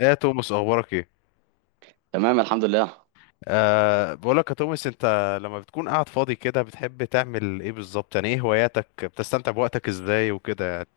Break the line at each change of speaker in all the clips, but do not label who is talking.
ايه يا توماس، اخبارك ايه؟
تمام، الحمد لله.
بقولك يا توماس، انت لما بتكون قاعد فاضي كده بتحب تعمل ايه بالظبط؟ يعني ايه هواياتك؟ بتستمتع بوقتك ازاي وكده يعني؟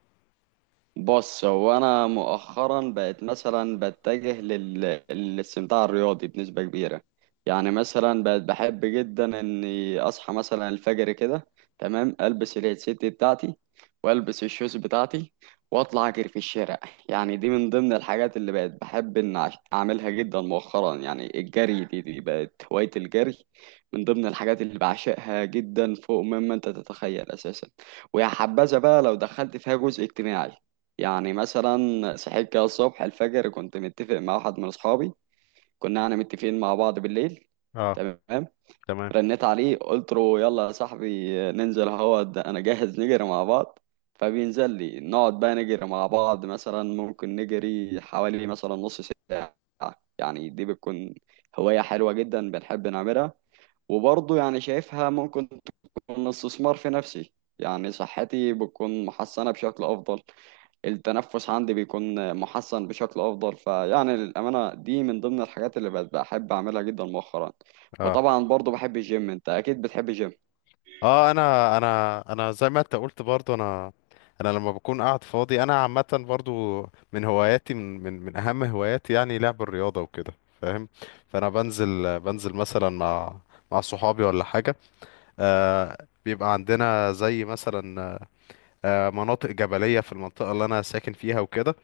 بص، هو انا مؤخرا بقت مثلا بتجه للاستمتاع الرياضي بنسبه كبيره. يعني مثلا بقت بحب جدا اني اصحى مثلا الفجر كده، تمام. البس الهيدسيت بتاعتي، والبس الشوز بتاعتي، واطلع اجري في الشارع. يعني دي من ضمن الحاجات اللي بقت بحب ان اعملها جدا مؤخرا. يعني الجري، دي بقت هوايه. الجري من ضمن الحاجات اللي بعشقها جدا فوق مما انت تتخيل اساسا. ويا حبذا بقى لو دخلت فيها جزء اجتماعي. يعني مثلا، صحيت كده الصبح الفجر، كنت متفق مع واحد من اصحابي. كنا يعني متفقين مع بعض بالليل،
اه.
تمام.
تمام.
رنيت عليه قلت له: يلا يا صاحبي ننزل، هو ده انا جاهز نجري مع بعض. فبينزل لي، نقعد بقى نجري مع بعض، مثلا ممكن نجري حوالي مثلا نص ساعة. يعني دي بتكون هواية حلوة جدا بنحب نعملها. وبرضه يعني شايفها ممكن تكون استثمار في نفسي. يعني صحتي بتكون محسنة بشكل أفضل، التنفس عندي بيكون محسن بشكل افضل. فيعني للامانه، دي من ضمن الحاجات اللي بقت بحب اعملها جدا مؤخرا.
اه.
وطبعا برضو بحب الجيم، انت اكيد بتحب الجيم.
اه، انا زي ما انت قلت، برضو انا لما بكون قاعد فاضي، انا عامه برضو من هواياتي، من اهم هواياتي يعني لعب الرياضه وكده، فاهم. فانا بنزل مثلا مع صحابي ولا حاجه. بيبقى عندنا زي مثلا، مناطق جبلية في المنطقة اللي أنا ساكن فيها وكده،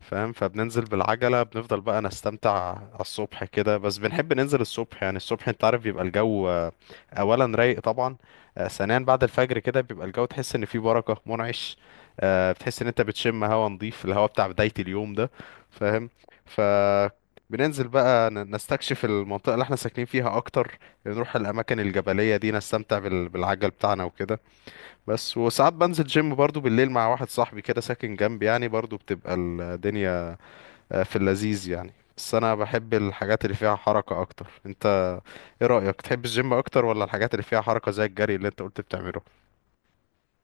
فاهم. فبننزل بالعجلة، بنفضل بقى نستمتع على الصبح كده، بس بنحب ننزل الصبح، يعني الصبح أنت عارف بيبقى الجو أولا رايق طبعا، ثانيا بعد الفجر كده بيبقى الجو، تحس إن فيه بركة منعش، بتحس إن أنت بتشم هوا نظيف، الهوا بتاع بداية اليوم ده، فاهم. ف بننزل بقى نستكشف المنطقة اللي احنا ساكنين فيها أكتر، نروح الأماكن الجبلية دي نستمتع بالعجل بتاعنا وكده. بس وساعات بنزل جيم برضو بالليل مع واحد صاحبي كده ساكن جنبي، يعني برضو بتبقى الدنيا في اللذيذ يعني. بس انا بحب الحاجات اللي فيها حركة اكتر. انت ايه رأيك؟ تحب الجيم اكتر ولا الحاجات اللي فيها حركة زي الجري اللي انت قلت بتعمله؟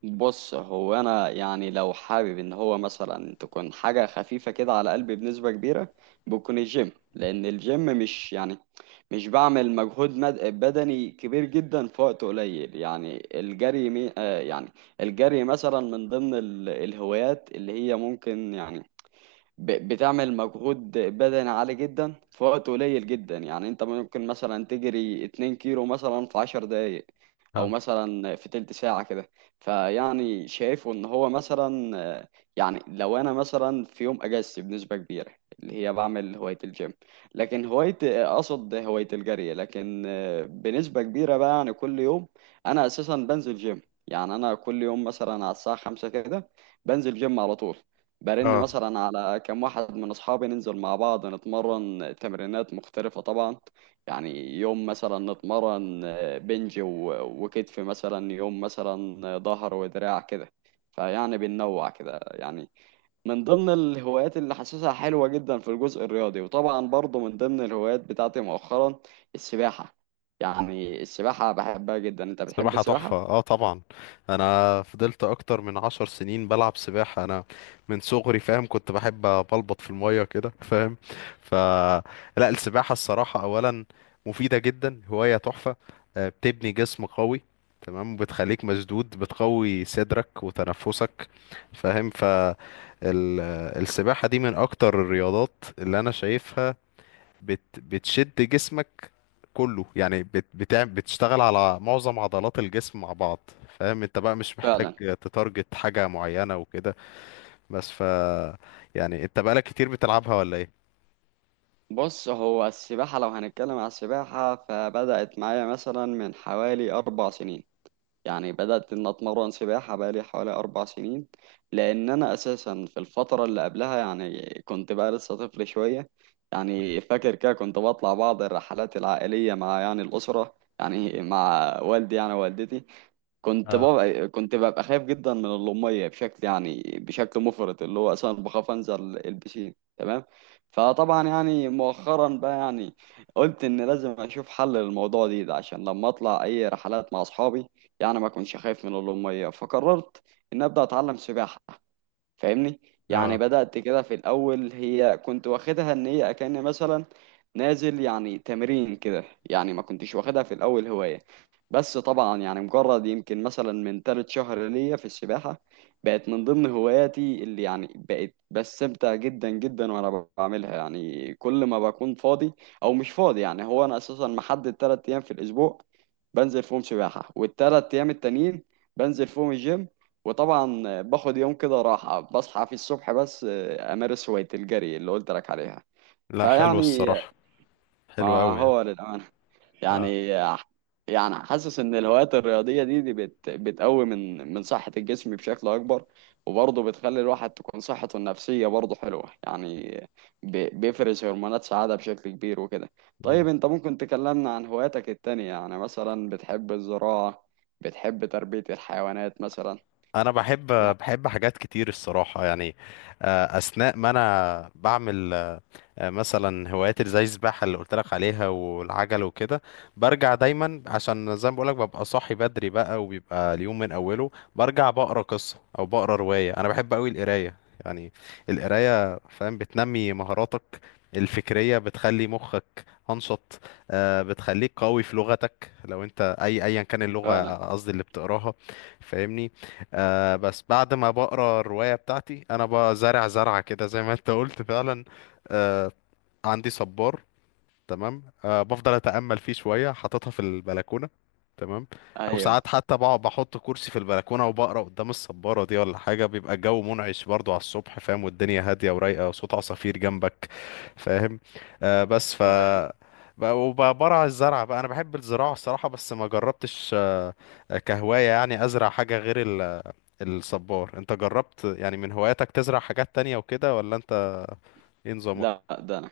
بص، هو انا يعني لو حابب ان هو مثلا تكون حاجه خفيفه كده على قلبي بنسبه كبيره، بكون الجيم. لان الجيم مش يعني مش بعمل مجهود بدني كبير جدا في وقت قليل. يعني الجري مي... آه يعني الجري مثلا من ضمن الهوايات اللي هي ممكن يعني بتعمل مجهود بدني عالي جدا في وقت قليل جدا. يعني انت ممكن مثلا تجري 2 كيلو مثلا في 10 دقايق، او مثلا في تلت ساعة كده. فيعني شايفه ان هو مثلا يعني لو انا مثلا في يوم اجازتي بنسبة كبيرة اللي هي بعمل هواية الجيم. لكن هواية اقصد هواية الجري، لكن بنسبة كبيرة بقى يعني كل يوم انا اساسا بنزل جيم. يعني انا كل يوم مثلا على الساعة خمسة كده بنزل جيم على طول. برن
اه.
مثلا على كم واحد من اصحابي ننزل مع بعض نتمرن تمرينات مختلفة طبعا. يعني يوم مثلا نتمرن بنج وكتف، مثلا يوم مثلا ظهر ودراع كده. فيعني بننوع كده يعني. من ضمن الهوايات اللي حاسسها حلوة جدا في الجزء الرياضي. وطبعا برضه من ضمن الهوايات بتاعتي مؤخرا، السباحة. يعني السباحة بحبها جدا، انت بتحب
سباحة تحفة،
السباحة؟
اه طبعا. انا فضلت اكتر من 10 سنين بلعب سباحة، انا من صغري فاهم، كنت بحب بلبط في المية كده، فاهم. ف لا السباحة الصراحة اولا مفيدة جدا، هواية تحفة. بتبني جسم قوي، تمام، بتخليك مشدود، بتقوي صدرك وتنفسك، فاهم. ال- السباحة دي من اكتر الرياضات اللي انا شايفها بتشد جسمك كله، يعني بتشتغل على معظم عضلات الجسم مع بعض، فاهم. انت بقى مش محتاج
فعلا.
تتارجت حاجة معينة وكده، بس يعني انت بقالك كتير بتلعبها ولا ايه؟
بص، هو السباحة لو هنتكلم على السباحة، فبدأت معايا مثلا من حوالي أربع سنين. يعني بدأت إن أتمرن سباحة بقالي حوالي أربع سنين. لأن أنا أساسا في الفترة اللي قبلها يعني كنت بقى لسه طفل شوية. يعني فاكر كده كنت بطلع بعض الرحلات العائلية مع يعني الأسرة، يعني مع والدي يعني والدتي. كنت
اه.
ببقى كنت ببقى خايف جدا من اللمية بشكل يعني بشكل مفرط، اللي هو اصلا بخاف انزل البسين، تمام. فطبعا يعني مؤخرا بقى يعني قلت ان لازم اشوف حل للموضوع دي ده، عشان لما اطلع اي رحلات مع اصحابي يعني ما اكونش خايف من اللمية. فقررت ان ابدا اتعلم سباحة، فاهمني. يعني
اه.
بدأت كده في الأول، هي كنت واخدها إن هي أكأن مثلا نازل يعني تمرين كده. يعني ما كنتش واخدها في الأول هواية. بس طبعا يعني مجرد يمكن مثلا من تالت شهر ليا في السباحة، بقت من ضمن هواياتي اللي يعني بقت بستمتع جدا جدا وأنا بعملها. يعني كل ما بكون فاضي أو مش فاضي. يعني هو أنا أساسا محدد تلات أيام في الأسبوع بنزل فيهم سباحة، والتلات أيام التانيين بنزل فيهم الجيم. وطبعا باخد يوم كده راحة بصحى في الصبح بس أمارس هواية الجري اللي قلت لك عليها.
لا حلو
فيعني
الصراحة،
ما
حلو قوي يعني.
هو للأمانة
اه.
يعني يعني حاسس إن الهوايات الرياضية، دي بتقوي من صحة الجسم بشكل أكبر. وبرضه بتخلي الواحد تكون صحته النفسية برضه حلوة. يعني بيفرز هرمونات سعادة بشكل كبير وكده. طيب
مم.
أنت ممكن تكلمنا عن هواياتك التانية؟ يعني مثلا بتحب الزراعة، بتحب تربية الحيوانات مثلا؟
انا بحب
يعني
بحب حاجات كتير الصراحة يعني. اثناء ما انا بعمل مثلا هوايات اللي زي السباحة اللي قلت لك عليها والعجل وكده، برجع دايما عشان زي ما بقولك ببقى صاحي بدري بقى وبيبقى اليوم من أوله، برجع بقرا قصة أو بقرا رواية. أنا بحب أوي القراية يعني، القراية فاهم بتنمي مهاراتك الفكرية، بتخلي مخك أنشط، بتخليك قوي في لغتك لو أنت أيا كان اللغة
فعلا.
قصدي اللي بتقراها، فاهمني. بس بعد ما بقرا الرواية بتاعتي أنا بزرع زرعة كده زي ما أنت قلت فعلا. آه، عندي صبار، تمام، بفضل اتامل فيه شويه حاططها في البلكونه، تمام. او
ايوه.
ساعات حتى بقعد بحط كرسي في البلكونه وبقرا قدام الصباره دي ولا حاجه، بيبقى الجو منعش برضو على الصبح، فاهم. والدنيا هاديه ورايقه وصوت عصافير جنبك، فاهم. بس
أيوة.
وبرع الزرع بقى انا بحب الزراعه الصراحه، بس ما جربتش كهوايه يعني ازرع حاجه غير الصبار. انت جربت يعني من هواياتك تزرع حاجات تانية وكده ولا انت ايه نظامك؟
لا، ده أنا،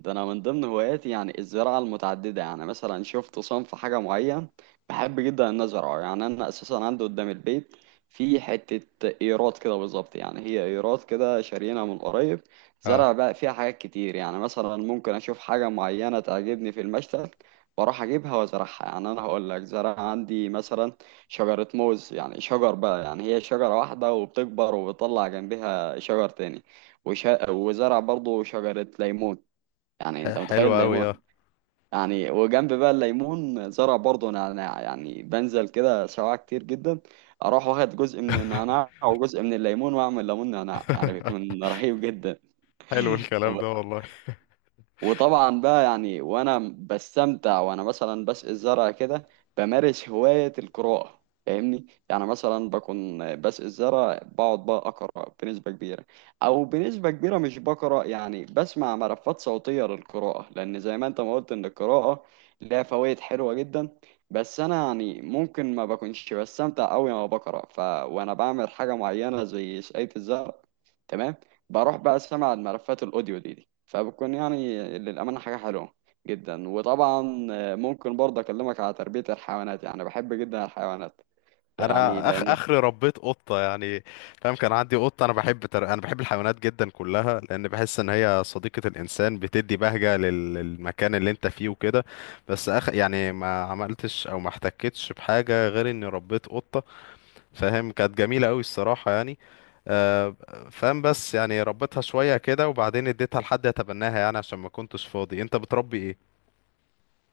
ده انا من ضمن هواياتي يعني الزراعه المتعدده. يعني مثلا شفت صنف حاجه معين بحب جدا ان ازرعه. يعني انا اساسا عندي قدام البيت في حته ايرات كده بالظبط، يعني هي ايرات كده شارينا من قريب.
اه.
زرع بقى فيها حاجات كتير. يعني مثلا ممكن اشوف حاجه معينه تعجبني في المشتل، بروح اجيبها وازرعها. يعني انا هقول لك زرع عندي مثلا شجره موز، يعني شجر بقى يعني هي شجره واحده وبتكبر وبتطلع جنبها شجر تاني. وزرع برضه شجره ليمون. يعني انت
حلو
متخيل الليمون؟
قوي.
يعني وجنب بقى الليمون زرع برضه انا نعناع. يعني بنزل كده سواع كتير جدا، اروح واخد جزء من النعناع وجزء من الليمون واعمل ليمون نعناع، يعني بيكون رهيب جدا.
حلو الكلام ده والله.
وطبعا بقى يعني وانا بستمتع وانا مثلا بسقي الزرع كده، بمارس هواية القراءة، فاهمني. يعني مثلا بكون بسقي الزرع بقعد بقى اقرا بنسبة كبيرة. او بنسبة كبيرة مش بقرا يعني بسمع ملفات صوتية للقراءة، لان زي ما انت ما قلت ان القراءة لها فوائد حلوة جدا. بس انا يعني ممكن ما بكونش بستمتع قوي وانا بقرا، ف وانا بعمل حاجة معينة زي سقاية الزرع، تمام، بروح بقى سمع الملفات الاوديو دي. فبتكون يعني للأمانة حاجة حلوة جدا. وطبعا ممكن برضه أكلمك على تربية الحيوانات. يعني بحب جدا الحيوانات، يعني
انا
لأن...
اخري ربيت قطه يعني، فاهم، كان عندي قطه. انا بحب الحيوانات جدا كلها، لان بحس ان هي صديقه الانسان، بتدي بهجه للمكان اللي انت فيه وكده. بس يعني ما عملتش او ما احتكتش بحاجه غير اني ربيت قطه، فاهم كانت جميله قوي الصراحه يعني. آه، فاهم. بس يعني ربيتها شويه كده وبعدين اديتها لحد يتبناها يعني عشان ما كنتش فاضي. انت بتربي ايه؟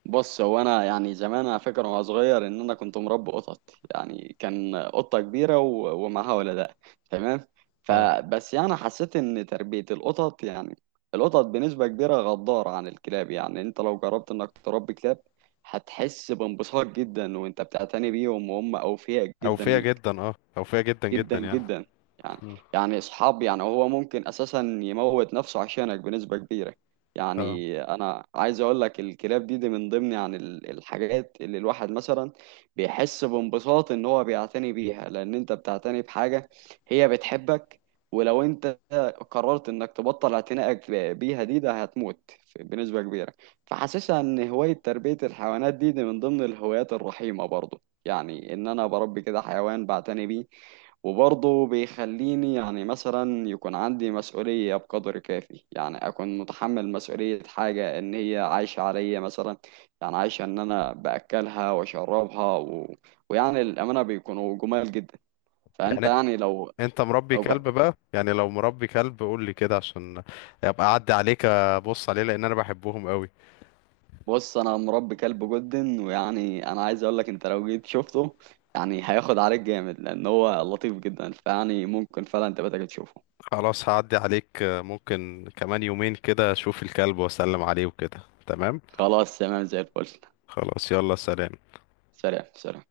بص، هو أنا يعني زمان على فكرة وأنا صغير إن أنا كنت مربي قطط. يعني كان قطة كبيرة ومعاها ولداء، تمام.
اه.
فبس يعني حسيت إن تربية القطط يعني القطط بنسبة كبيرة غدارة عن الكلاب. يعني أنت لو جربت إنك تربي كلاب، هتحس بانبساط جدا وأنت بتعتني بيهم، وهم أوفياء جدا
اوفيه
ليك.
جدا، اه، اوفيه جدا
جدا
جدا يعني.
جدا. يعني،
مم.
يعني اصحاب. يعني هو ممكن اساسا يموت نفسه عشانك بنسبة كبيرة.
اه.
يعني انا عايز اقول لك الكلاب، دي من ضمن يعني الحاجات اللي الواحد مثلا بيحس بانبساط ان هو بيعتني بيها، لان انت بتعتني بحاجة هي بتحبك. ولو انت قررت انك تبطل اعتنائك بيها، دي ده هتموت بنسبة كبيرة. فحاسسها ان هواية تربية الحيوانات، دي من ضمن الهوايات الرحيمة برضو. يعني ان انا بربي كده حيوان بعتني بيه، وبرضه بيخليني يعني مثلا يكون عندي مسؤولية بقدر كافي. يعني أكون متحمل مسؤولية حاجة إن هي عايشة عليا مثلا، يعني عايشة إن أنا بأكلها وأشربها و... ويعني الأمانة بيكونوا جمال جدا. فأنت
يعني
يعني
انت مربي
لو ج-
كلب بقى؟ يعني لو مربي كلب قول لي كده عشان ابقى اعدي عليك ابص عليه، لان انا بحبهم قوي.
بص أنا مربي كلب جدا، ويعني أنا عايز أقولك أنت لو جيت شفته يعني هياخد عليك جامد لأن هو لطيف جدا. فيعني ممكن فعلا تبقى تيجي تشوفه.
خلاص، هعدي عليك ممكن كمان يومين كده اشوف الكلب واسلم عليه وكده، تمام.
خلاص تمام زي الفل.
خلاص يلا، سلام.
سلام سلام.